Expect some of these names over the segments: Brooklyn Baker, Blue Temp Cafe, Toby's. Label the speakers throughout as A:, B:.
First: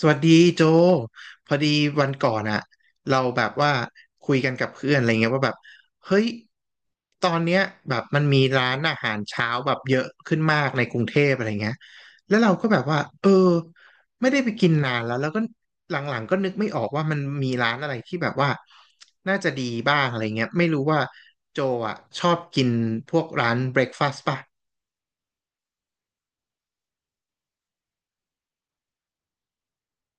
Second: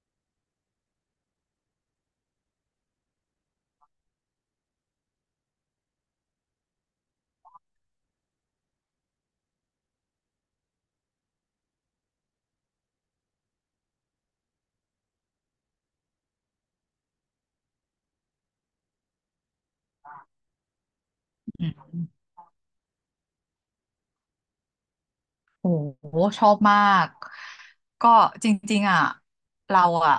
A: สวัสดีโจพอดีวันก่อนอะเราแบบว่าคุยกันกับเพื่อนอะไรเงี้ยว่าแบบเฮ้ยตอนเนี้ยแบบมันมีร้านอาหารเช้าแบบเยอะขึ้นมากในกรุงเทพอะไรเงี้ยแล้วเราก็แบบว่าเออไม่ได้ไปกินนานแล้วแล้วก็หลังๆก็นึกไม่ออกว่ามันมีร้านอะไรที่แบบว่าน่าจะดีบ้างอะไรเงี้ยไม่รู้ว่าโจ
B: อืม
A: อะชอบกินพวกร้านเบรคฟาสต์ป่ะ
B: โอ้โหชอบมากก็จริงๆอ่ะเราอ่ะ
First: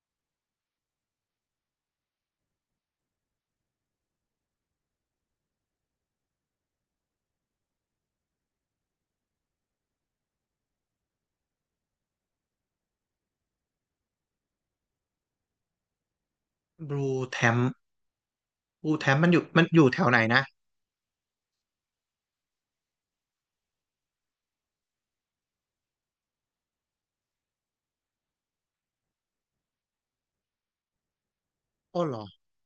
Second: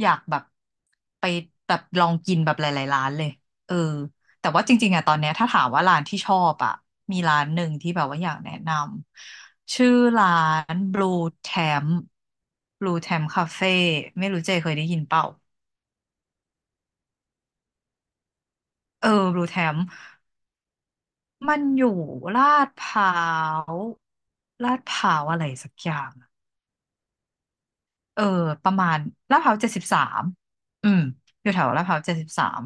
B: อยากแบบไปแบบลองกินแบบหลายๆร้านเลยเออแต่ว่าจริงๆอ่ะตอนเนี้ยถ้าถามว่าร้านที่ชอบอ่ะมีร้านหนึ่งที่แบบว่าอยากแนะนำชื่อร้าน Temp Blue Temp Cafe ไม่รู้เจเคยได้ยินเปล่า
A: บลูแทมบลูแท
B: เออ
A: มมันอยู่
B: Blue
A: มัน
B: Temp
A: อยู่แถวไหนนะ
B: มันอยู่ลาดพร้าวลาดพร้าวอะไรสักอย่าง เออประมาณลาดพร้าวเจ็ดสิบสามอืมอยู่แถวลาดพ
A: อ้
B: ร้าว
A: อ
B: เจ็
A: เหร
B: ด
A: อ
B: สิบสาม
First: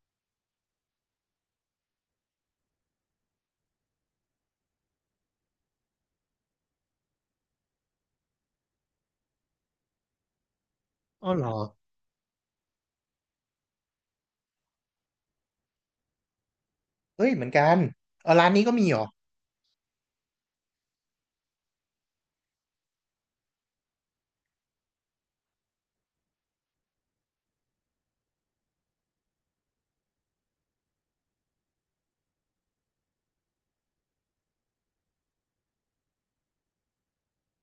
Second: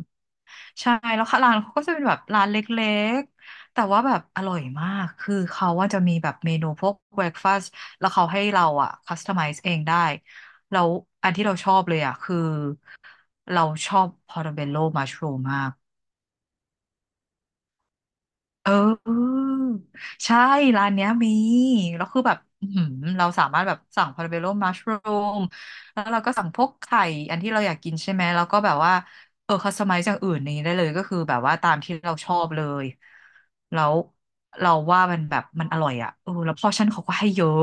B: ใช่แล้วค่ะร้านเขาก็จะเป็นแบบร้านเล็กๆแต่ว่าแบบอร่อยมากคือเขาว่าจะมีแบบเมนูพวกเบรคฟาสต์แล้วเขาให้เราอ่ะคัสตอมไมซ์เองได้แล้ว
A: อ้
B: อั
A: อ
B: น
A: เห
B: ที่
A: รอ
B: เราชอบเลยอ่ะคือเราชอบพอร์ตเบลโลมัชรูมมาก
A: เฮ้ยเหมือนกันเออร้านนี้
B: เอ
A: ก็มีเหรอ
B: อใช่ร้านเนี้ยมีแล้วคือแบบอื้อหือเราสามารถแบบสั่งพาราเบโลมัชรูมแล้วเราก็สั่งพวกไข่อันที่เราอยากกินใช่ไหมแล้วก็แบบว่าคัสตอมไมซ์จากอื่นนี้ได้เลยก็คือแบบว่าตามที่เราชอบเลยแล้วเราว่ามันแบบมันอร่อยอ่ะแล้วพอชั่นเขาก็ให้เยอะ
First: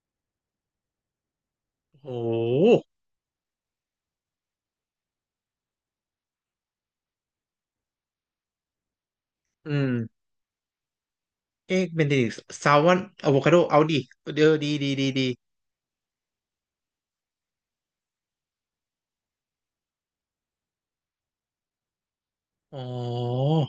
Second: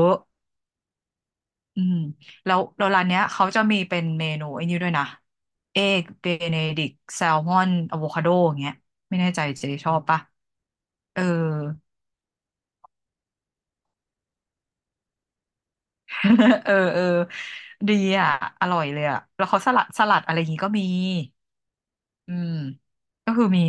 B: อืม
A: โอ้โ
B: แล้ว
A: ห
B: แล้วร้านเนี้ยเขาจะมีเป็นเมนูไอ้นี่ด้วยนะเอกเบเนดิกแซลมอนอะโวคาโดอย่างเงี้ยไม่แน่ใจเจ๊
A: อื
B: ชอบปะ
A: ม
B: เออ
A: เอ๊ะเบนเดดิกต์ซาวน์อะโวคาโดดีดีดีดี
B: เออเออดีอ่ะอร่อยเลยอ่ะแล้วเขาสลัดอะไรอย่างงี้ก็มีอืม
A: อ๋อ
B: ก็คือมี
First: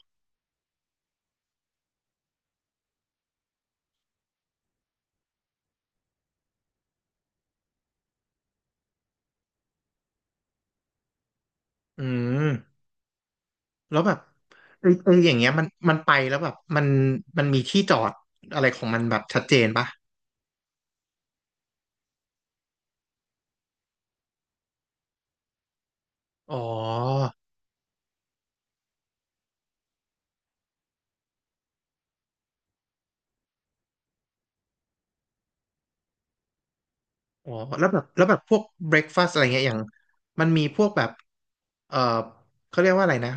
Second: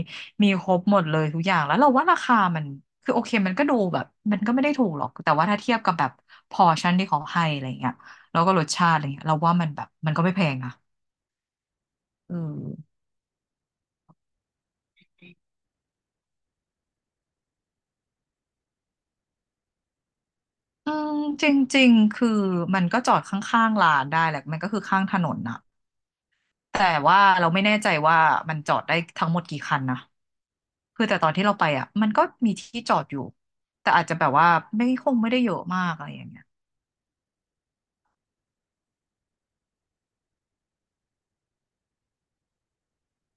B: มีครบหมดเลยทุกอย่างแล้วเราว่าราคามันคือโอเคมันก็ดูแบบมันก็ไม่ได้ถูกหรอกแต่ว่าถ้าเทียบกับแบบพอร์ชั่นที่เขาให้อะไรเงี้ยแล้วก็รสชาติอะไรเงี้ยเราว่ามันแบบมันก็ไม่แพงนะ
A: อื
B: เออ
A: ม แล้วแบบเออเอออย่างเงี้ยมันไปแล้วแบบมันมีที่จอดอะไรของมันแบบชัดเจนปะ
B: อืมจริงๆคือมันก็จอดข้างๆร้านได้แหละมันก็คือข้างถนนนะ
A: อ๋อ
B: แต่ว่าเราไม่แน่ใจว่ามันจอดได้ทั้งหมดกี่คันนะ คือแต่ตอนที่เราไปอ่ะมันก็มีที่จอดอยู่แต่อาจจะแบบว่าไม่คงไม่ได้เยอะมากอะไรอย่างเงี้ย
A: อ๋อแล้วแบบพวกเบรคฟาสต์อะไรเงี้ยอย่างมันมีพวกแบบเออเขาเรียกว่าอะไรนะ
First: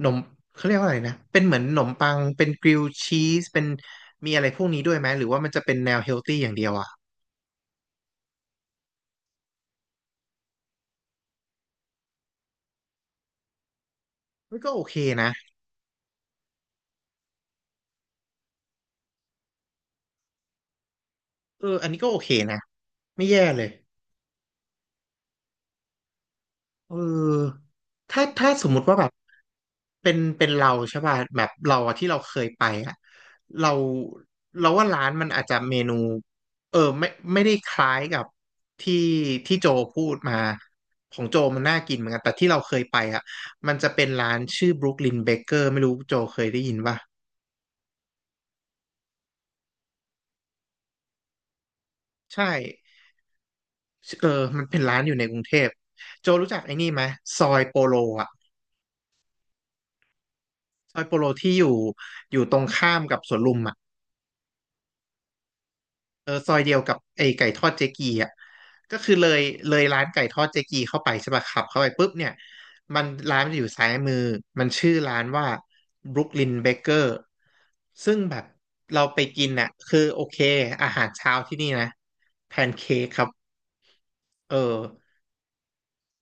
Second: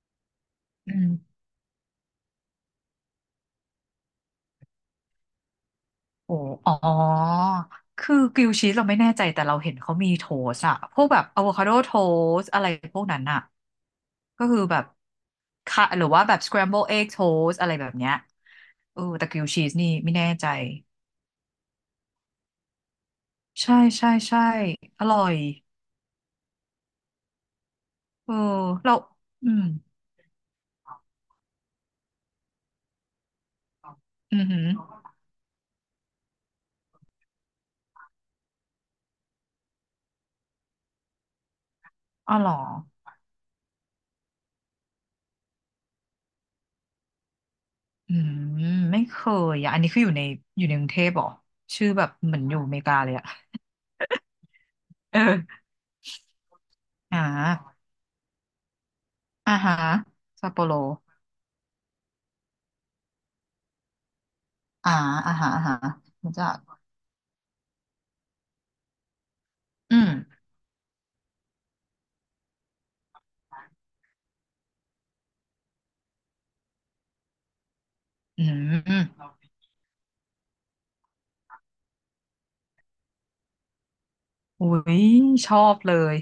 A: หนมเขาเรียกว่า
B: อื
A: อะไรนะ
B: ม
A: เป็นเหมือนหนมปังเป็นกริลชีสเป็นมีอะไรพวกนี้ด้วยไหมหรือว่ามันจะเป็นแนวเฮลตี้
B: โอ้
A: อย่างเดีย
B: อ๋
A: ว
B: อ
A: อ่ะ
B: คือกริลด์ชีสเราไม่แน่ใจแต่เราเห็นเขามีโทสอะพวกแบบอะโวคาโดโทสอะไรพวกนั้นอะก็
A: มั
B: คื
A: น
B: อ
A: ก็
B: แบ
A: โอ
B: บ
A: เคนะ
B: ค่ะหรือว่าแบบสครัมเบิลเอ็กโทสอะไรแบบเนี้ยแต่กริลด์ชีสนี่ไม่แน่ใจ
A: เอออันนี้ก็โอเคนะไม่แย่เลย
B: ใช่ใช่ใช่อร่อย
A: เออถ้า
B: เออ
A: ถ้าสมมุติ
B: เรา
A: ว่าแบบ
B: อืม
A: เป็นเราใช่ป่ะแบบเราอะที่เราเคยไปอะเรา
B: อือหือ
A: เราว่าร้านมันอาจจะเมนูเออไม่ไม่ได้คล้ายกับที่ที่โจพูดมาของโจมันน่ากินเหมือนกัน
B: อ๋
A: แต่
B: อเห
A: ที่
B: รอ
A: เราเคยไปอะมันจะเป็นร้านชื่อ Brooklyn Baker ไม่รู้โจเคยได้ยินป่ะ
B: อืมไม่เคยอ่ะอันนี้คืออยู่ในอยู่ในกรุงเทพเหรอชื่อแบบเหมือ
A: ใช่
B: นอยู่อเมริกาเลยอ่ะ
A: เออมันเป็นร้านอยู่
B: เอ
A: ในกรุงเท
B: อ
A: พโจรู้จักไอ้นี่ไหม
B: อ่
A: ซอยโป
B: า
A: โลอะ
B: อ่าฮะซัปโปโร
A: ซอยโปโลที่อยู่อยู่ตรงข้ามกับสวนลุมอะ
B: อ่าอ่าฮะอ่าฮะรู้จัก
A: ไอ้ไก่ทอดเจ๊กีอ่ะก็คือเลยเลย
B: อื
A: ร้าน
B: ม
A: ไก่ทอดเจ๊กีเข้าไปใช่ป่ะขับเข้าไปปุ๊บเนี่ยร้านมันจะอยู่ซ้ายมือมันชื่อร้านว่า Brooklyn Baker ซึ่งแบ
B: อื
A: บเรา
B: ม
A: ไปกินน่ะคือโอเคอาหารเช้าที่นี่นะแพนเค้กครับเออ
B: อุ้ยชอบเลย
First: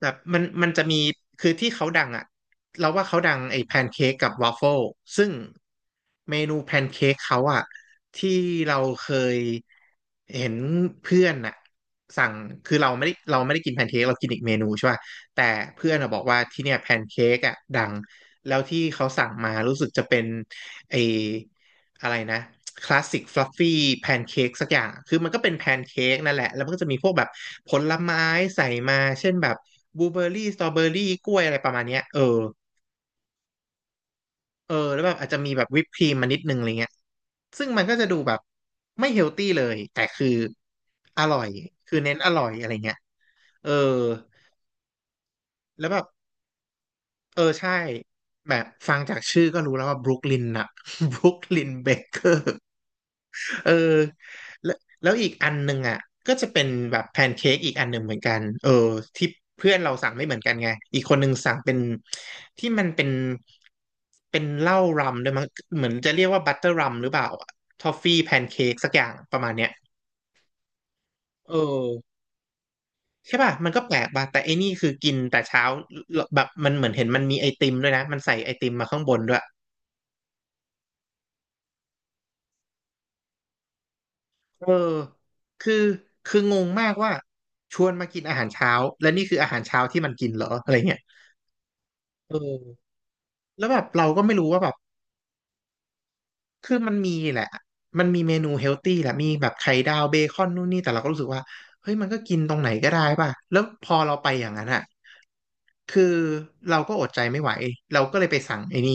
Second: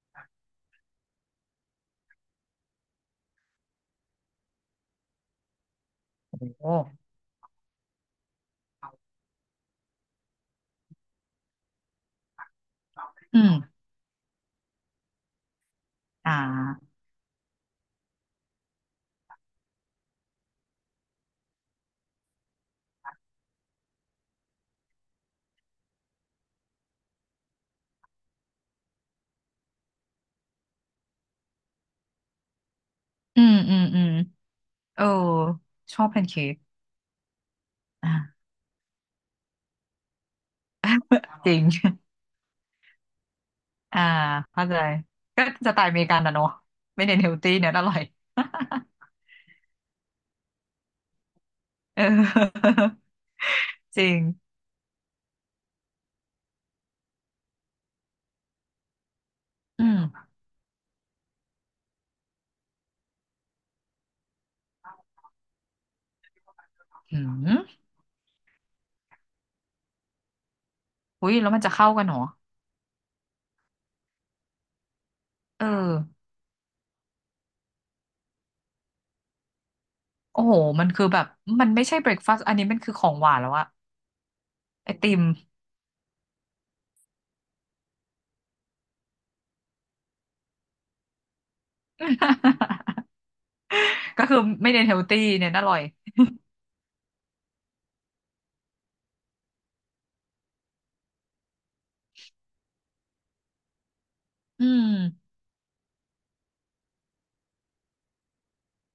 A: แบบมันจะมีคือที่เขาดังอะเราว่าเขาดังไอ้แพนเค้กกับวาฟเฟิลซึ่งเม
B: โอ้
A: นู
B: โห
A: แพนเค้กเขาอะที่เราเคยเห็นเพื่อนอะสั่งคือเราไม่ได้เรา
B: อื
A: ไม่
B: ม
A: ได้กินแพนเค้กเรากินอีกเมนูใช่ป่ะแต่เพื่อนอะบอก
B: อ่
A: ว่าที่เนี่ยแพ
B: า
A: นเค้กอะดังแล้วที่เขาสั่งมารู้สึกจะเป็นไอ้ อะไรนะคลาสสิกฟลัฟฟี่แพนเค้กสักอย่างคือมันก็เป็นแพนเค้กนั่นแหละแล้วมันก็จะมีพวกแบบผลไม้ใส่มาเช่นแบบบลูเบอร์รี่สตรอเบอร์รี่กล้วยอะไรประมาณเนี้ยเออ
B: อืมอืมอืม
A: เออ
B: เอ
A: แล้ว
B: อ
A: แบบอาจจะมีแบบวิป
B: ช
A: ค
B: อ
A: รี
B: บ
A: ม
B: แพน
A: มานิด
B: เค้
A: นึ
B: ก
A: งอะไรเงี้ยซึ่งมันก็จะ
B: อ่า
A: ดูแบบไม่เฮลตี้เลยแต่คืออร่อ ย
B: จริง
A: คือเน้นอร่อยอะไรเงี้ยเออ
B: อ่าเข้าใจก็สไต
A: แล้
B: ล์
A: ว
B: อ
A: แบ
B: เม
A: บ
B: ริกันนะเนอะไม่เน้นเฮล
A: เออ
B: ตี้
A: ใช่
B: เน้นอร่อย
A: แบบฟังจากชื่อก็รู้แล้วว่าบรุกลินน่ะ บรุกลินเบ
B: เอ
A: เกอร์
B: อ
A: เออ
B: จริง
A: แล้วแล้วอีกอันหนึ่งอ่ะก็จะเป็นแบบแพนเค้กอีกอันหนึ่งเหมือนกันเออที่เพื่อน
B: อื
A: เราสั่งไม่
B: ม
A: เหมือนกันไงอีกคนหนึ่งสั่งเป็นที่มันเป็นเป็นเหล้ารัมด้วยมั้งเหมือนจะเรียกว่าบัตเตอร์รัมหรือเป
B: อื
A: ล่า
B: ม
A: ทอฟฟี่แพนเค้กสักอย่างประมาณเนี้ย
B: อุ้ยแล้ว
A: เออ
B: มันจะเข้ากันเหรอ
A: ใช่ป่ะมันก็แปลกป่ะแต่ไอ้นี่คือกินแต่เช้า
B: เออ
A: แบบมันเหมือนเห็นมันมีไอติมด้วยนะมันใส่ไอติมมาข้างบนด้วย
B: โอ้โห มันคือแบบ มันไม่ใช่เบรคฟาสต์อันนี้มันคือของหวานแล้วอะ
A: เออ
B: ไอติม
A: คือคืองงมากว่าชวนมากินอาหารเช้าและนี่คืออาหารเช้าที่มันกินเหรออะไรเงี้ยเออแล้วแบบเรา ก็
B: ก็
A: ไม่
B: คือ
A: รู้ว่าแบ
B: ไม่
A: บ
B: เน้นเฮลตี้เน้นอร่อย
A: คือมันมีแหละมันมีเมนูเฮลตี้แหละมีแบบไข่ดาวเบคอนนู่นนี่แต่เราก็รู้สึกว่าเฮ้ยมันก็กินตรงไหนก็ได้ป่ะแล้วพอเราไปอย่างนั้
B: อื
A: นอ่ะ
B: ม
A: คือเราก็อดใจไม่ไหวเราก็เลยไปสั่งไอ้นี่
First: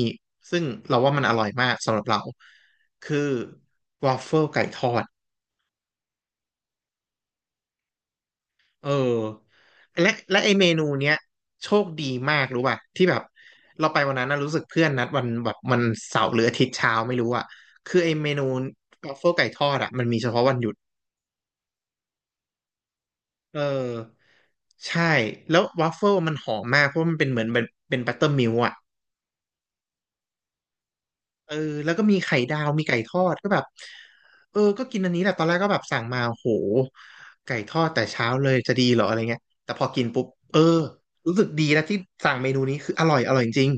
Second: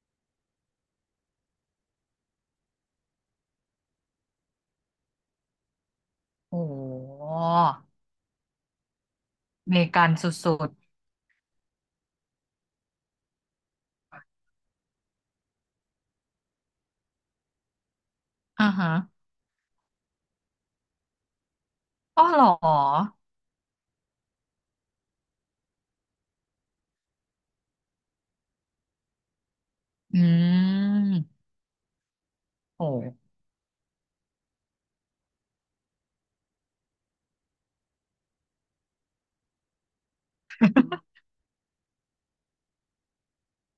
A: ซึ่งเราว่ามันอร่อยมากสำหรับเราคือวอฟเฟิลไก่ทอด
B: โอ้โห
A: เออ
B: อเมริกัน
A: และ
B: ส
A: และไอ
B: ุ
A: เม
B: ด
A: นูเนี้ยโชคดีมากรู้ป่ะที่แบบเราไปวันนั้นนะรู้สึกเพื่อนนัดวันแบบมันเสาร์หรืออาทิตย์เช้าไม่รู้อ่ะคือไอเมนู
B: ๆอ่าฮะ
A: วัฟเฟิลไก่ทอดอ่ะมันมีเฉพาะวันหยุด
B: อ๋อเหรอ
A: เออใช่แล้ววัฟเฟิลมันหอมมากเพราะมันเป็นเหมือนเป็นบัตเตอร์มิลอ่ะ
B: อืม
A: เออแล้วก็มีไข่ดาวมี
B: โอ้
A: ไก่ทอดก็แบบเออก็กินอันนี้แหละตอนแรกก็แบบสั่งมาโหไก่ทอดแต่เช้าเลยจะดีเหรออะไรเงี้ยแต่พอกินปุ๊บเออรู้สึกดีแล้วที่สั่งเมนูนี้คืออร่อยอร่อยจริง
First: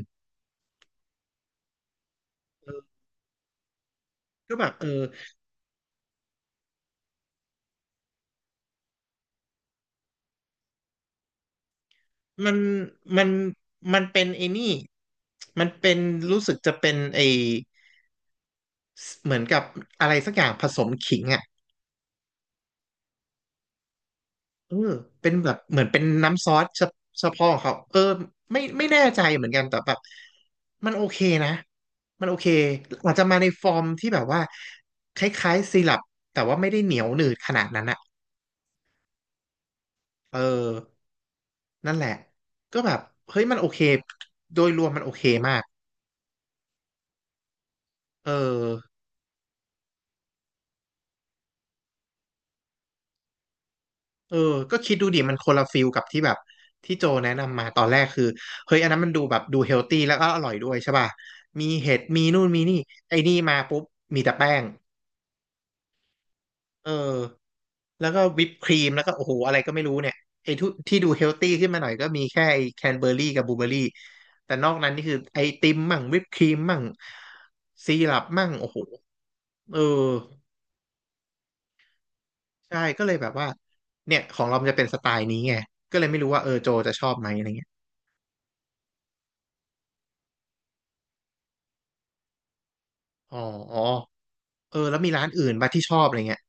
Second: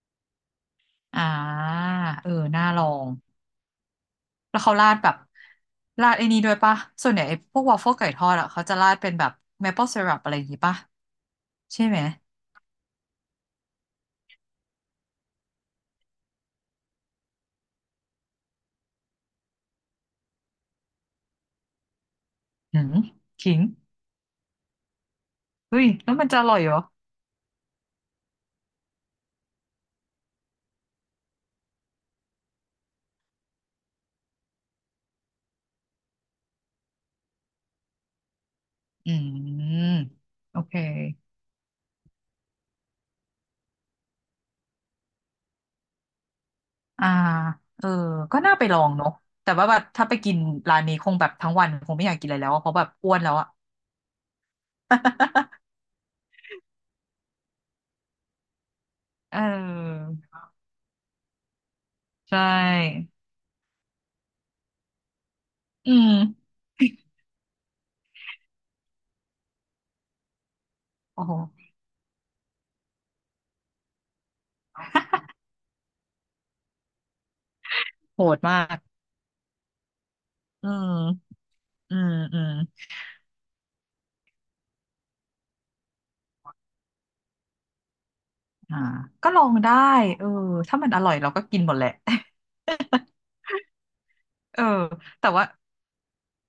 B: อ่า เออ น่า
A: เออ
B: ลอง
A: ก็
B: แล้ว
A: แบบ
B: เขาราดแบบราดไอ้นี้ด้วยปะส่วนใหญ่ไอ้พวกวอฟเฟิลไก่ทอดอะเขาจะราดเป็นแบบ maple syrup อะไรอย่างงี้ปะใช่ไหม
A: มันมันมันเป็นไอ้นี่มันเป็นรู้สึกจะเป็นไอเหมือนกับอะไรสักอย่างผสมขิงอ่ะ
B: หืมขิง
A: เออเป็นแบบเห
B: เฮ้
A: มือ
B: ย
A: นเป็น
B: แล้วมันจะอ
A: น้ำซ
B: ร่
A: อ
B: อย
A: ส
B: เหรอ
A: เฉเฉพาะของเขาเออไม่แน่ใจเหมือนกันแต่แบบมันโอเคนะมันโอเคอาจจะมาในฟอร์มที่แบบว่าคล้ายๆซีรัปแต่ว่าไม่ได้เหนียวหนืดขนาดนั้นอ่ะ
B: อืม
A: เออ
B: โอเค
A: นั่นแหละก็แบบเฮ้ยมันโอเคโดยรวมมันโอเคมาก
B: อ่า เออ
A: เออ
B: ก็น่าไปลองเนาะแต่ว่าแบบถ้าไปกินร้านนี้คงแบบทั้งวันคงไม่อยากกินอะไรแล้วอะเพราะแบบอ้วนแล้วอะ
A: เออก็คิดดูดิมันคนละฟิ ลกับที่แบบที่โจแนะนำมาตอนแรกคือเฮ้ยอันนั้นมันดูแบ
B: เอ
A: บดูเฮลตี้
B: อ
A: แล้วก็อร่อยด้วยใช่ป่ะมีเห็ดมี
B: ใช
A: นู่นมีนี่
B: ่
A: ไอ้นี่มาปุ๊บมีแต่แป้ง
B: อืม
A: เออแล้วก็วิปครีมแล้วก็โอ้โหอะไรก็ไม่รู้เนี่ยไอ้ทุที่ดูเฮ
B: โอ้
A: ล
B: โห
A: ตี้ขึ้นมาหน่อยก็มีแค่ไอ้แคนเบอร์รี่กับบลูเบอร์รี่แต่นอกนั้นนี่คือไอติมมั่งวิปครีมมั่งซีรั
B: โห
A: ป
B: ด
A: มั่ง
B: มา
A: โอ้โห
B: ก
A: เออ
B: อืมอืมอืม
A: ใช่ก็เลยแบบว่าเนี่ยของเรามันจะเป็นสไตล์นี้ไงก็เลยไม่รู้ว่าเออโจจะชอบไหมอะไรเงี้ย
B: อ่าก็ลองได้เออถ้ามันอร่อยเราก็กินหมดแหละ
A: อ๋อ
B: เออ
A: เออแล้วมีร้า
B: แต่
A: น
B: ว่า
A: อื่นบ้างที่ชอบอะไรเงี้ย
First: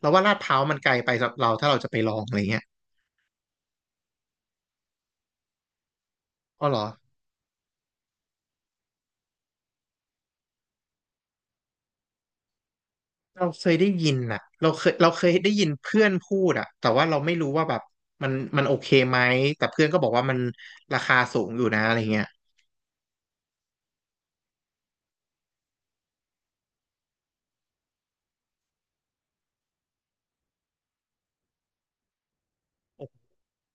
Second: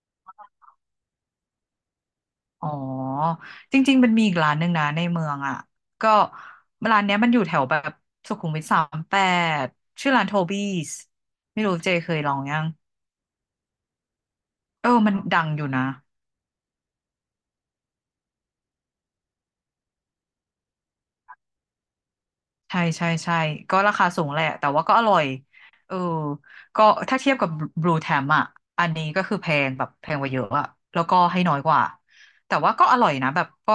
A: เราว่าลาดพร้าวมันไกลไปสำหรับเราถ้าเราจะไปลองอะไรเงี้ย
B: อ๋อจริงๆมันมีอีกร้านหนึ่งนะในเมืองอ่ะก็
A: อ๋อเหรอ
B: ร้านเนี้ยมันอยู่แถวแบบสุขุมวิท38ชื่อร้านโทบี้สไม่รู้เจเคยลองยัง
A: เราเคยได้ยินน่ะเราเคยเรา
B: มัน
A: เคย
B: ดัง
A: ได้
B: อ
A: ยิ
B: ยู่
A: น
B: นะ
A: เพื่อนพูดอะแต่ว่าเราไม่รู้ว่าแบบมันมันโอเคไหม แต่เพื่อนก็บอกว่ามันราคาสูงอยู่นะอะไรเงี้ย
B: ใช่ใช่ใช่ก็ราคาสูงแหละแต่ว่าก็อร่อยเออก็ถ้าเทียบกับบลูแทมอ่ะอันนี้ก็คือแพงแบบแพงกว่าเยอะอะแล้วก็ให้น้อยกว่าแต่ว่าก็อร่อยนะแบบก็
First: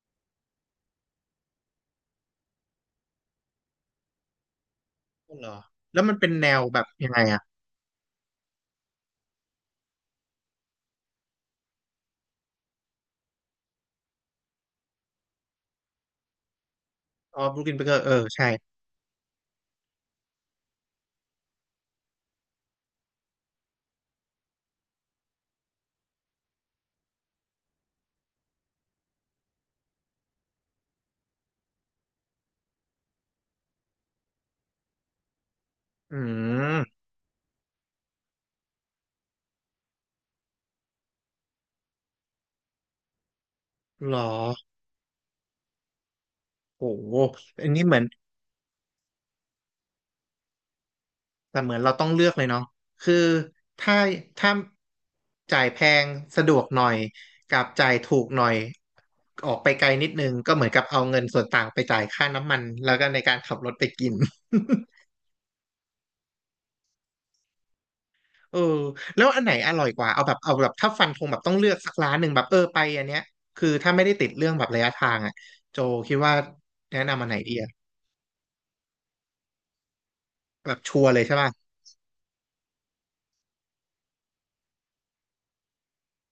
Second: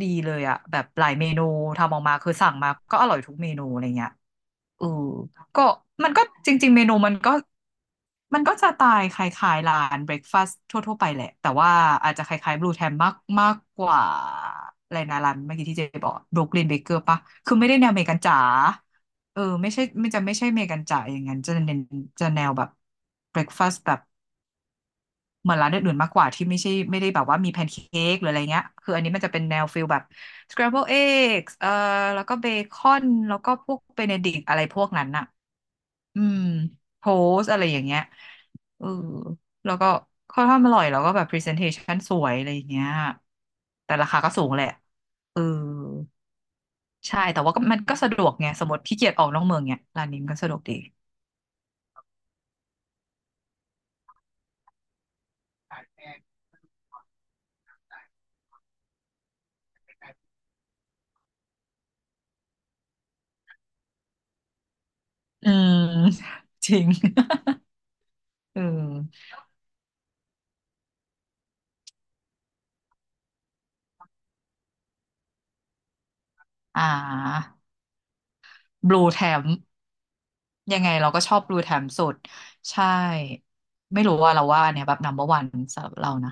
B: ดีเลยอ่ะแบบหลายเมนูทำออกมาคือสั่งมาก็อร่อยทุกเมนูอะไรเงี้ย อืม
A: อ๋อเหรอ
B: ก็
A: แล้ว
B: มัน
A: มัน
B: ก็
A: เป็นแน
B: จ
A: ว
B: ริงๆ
A: แบ
B: เม
A: บ
B: นู
A: ยั
B: มั
A: ง
B: น
A: ไง
B: ก็
A: อะ
B: มันก็จะตายคล้ายๆร้านเบรคฟาสต์ทั่วๆไปแหละแต่ว่าอาจจะคล้ายๆบลูแทมมากมากกว่าอะไรนะร้านเมื่อกี้ที่เจ๊บอกบรูคลินเบเกอร์ปะ
A: อ๋อ
B: คื
A: บ
B: อ
A: รู
B: ไม่
A: คลิ
B: ได้
A: นเบ
B: แน
A: เก
B: ว
A: อ
B: อเม
A: ร์เอ
B: ริ
A: อ
B: กันจ๋า
A: ใช่
B: ไม่ใช่ไม่จะไม่ใช่อเมริกันจ๋าอย่างนั้นจะเน้นจะแนวแบบเบรคฟาสต์แบบเหมือนร้านอื่นๆมากกว่าที่ไม่ใช่ไม่ได้แบบว่ามีแพนเค้กหรืออะไรเงี้ยคืออันนี้มันจะเป็นแนวฟิลแบบ scramble eggs แล้วก็เบคอนแล้วก็พวกเบเนดิกต์อะไรพวกนั้นอะ
A: อื
B: อืม
A: ม
B: โพสอะไรอย่างเงี้ยเออแล้วก็ข้อนข้างอร่อยแล้วก็แบบพรีเซนเทชันสวยอะไรอย่างเงี้ยแต่รา
A: เหร
B: คา
A: อ
B: ก็สูงแหละเออ
A: โห
B: ใช่แต่ว่าก็
A: อัน
B: มัน
A: นี้เห
B: ก็
A: มือน
B: สะดวกไงสมมติขี้เกียจออกนอกเมืองเนี่ยร้านนี้มันก็สะดวกดี
A: แต่เหมือนเราต้องเลือกเลยเนาะคือถ้าถ้าจ่ายแพงสะดวกหน่อยกับจ่ายถูกหน่อยออกไปไกลนิดนึงก็เหมือนกับเอาเงินส่วนต่างไปจ่ายค่าน้ำมันแล้วก็ในการขับรถไปกิน
B: อืม จริง
A: เอ อ
B: เออ
A: แล้วอันไหนอร่อยกว่าเอาแบบเอาแบบถ้าฟันธงแบบต้องเลือกสักร้านหนึ่งแบบเออไปอันเนี้ยคือถ้าไม่ได้ติดเรื่องแบบระยะทางอ่ะโจคิดว่า
B: อ่
A: แนะนำอันไหนดี
B: า
A: อะ
B: บลูแทม
A: แบ
B: ยั
A: บ
B: งไง
A: ชัว
B: เรา
A: ร์เล
B: ก็
A: ย
B: ช
A: ใช่
B: อบ
A: ป่ะ
B: บลูแทมสุดใช่ไม่รู้ว่าเราว่าอันเนี่ยแบบ number one สำหรับเรานะ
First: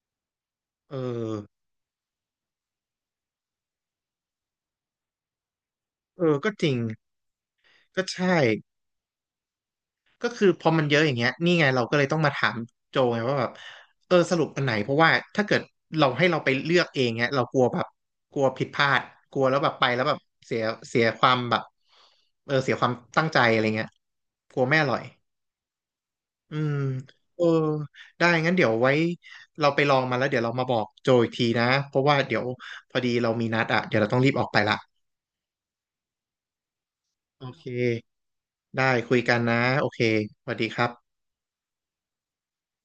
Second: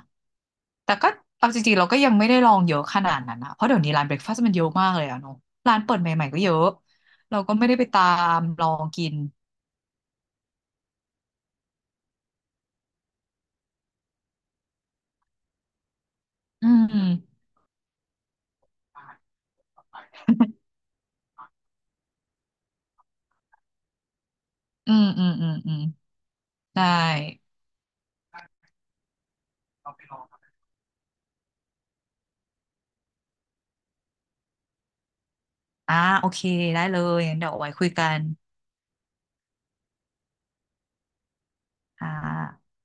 B: แต่
A: เอ
B: ก็
A: อ
B: เอาจริงๆเราก็ยังไม่ได้ลองเยอะขนาดนั้นนะเพราะเดี๋ยวนี้ร้านเบรคฟาสต์มันเยอะมากเลยอะเนาะร้านเปิดให
A: เอ
B: ม่ๆ
A: อ
B: ก็เย
A: ก็
B: อะ
A: จริง
B: เราก็ไม่ได้ไปตา
A: ก็ใช่
B: มลองกิน
A: ก็คือพอมันเยอะอย่างเงี้ยนี่ไงเราก็เลยต้องมาถามโจไงว่าแบบเออสรุปอันไหนเพราะว่าถ้าเกิดเราให้เราไป
B: อื
A: เลือ
B: ม
A: กเองเงี้ยเราก
B: อ
A: ลัวแบบกลัวผิดพลาดกลัวแล้วแบบไปแล้วแบบเสียเสียความแบบเออเสียความตั้งใจอะไรเงี้ยกลัวไม่อ
B: ื
A: ร่อย
B: มอืมอืมอืม
A: อืม
B: ได้
A: เออได้งั้นเดี๋ยวไว้เราไปลองมาแล้วเดี๋ยวเรามาบอกโจอีกทีนะเพราะว่าเดี๋ยวพอดีเรามีนัดอ่ะเดี๋ยวเราต้องรีบออกไปละ
B: อ่าโอเคได้เลยงั้น
A: โอ
B: เดี๋ยวเอา
A: เค
B: ไว้คุยกัน
A: ได้คุยกันนะโอเคสวัสดีครับ
B: อ่า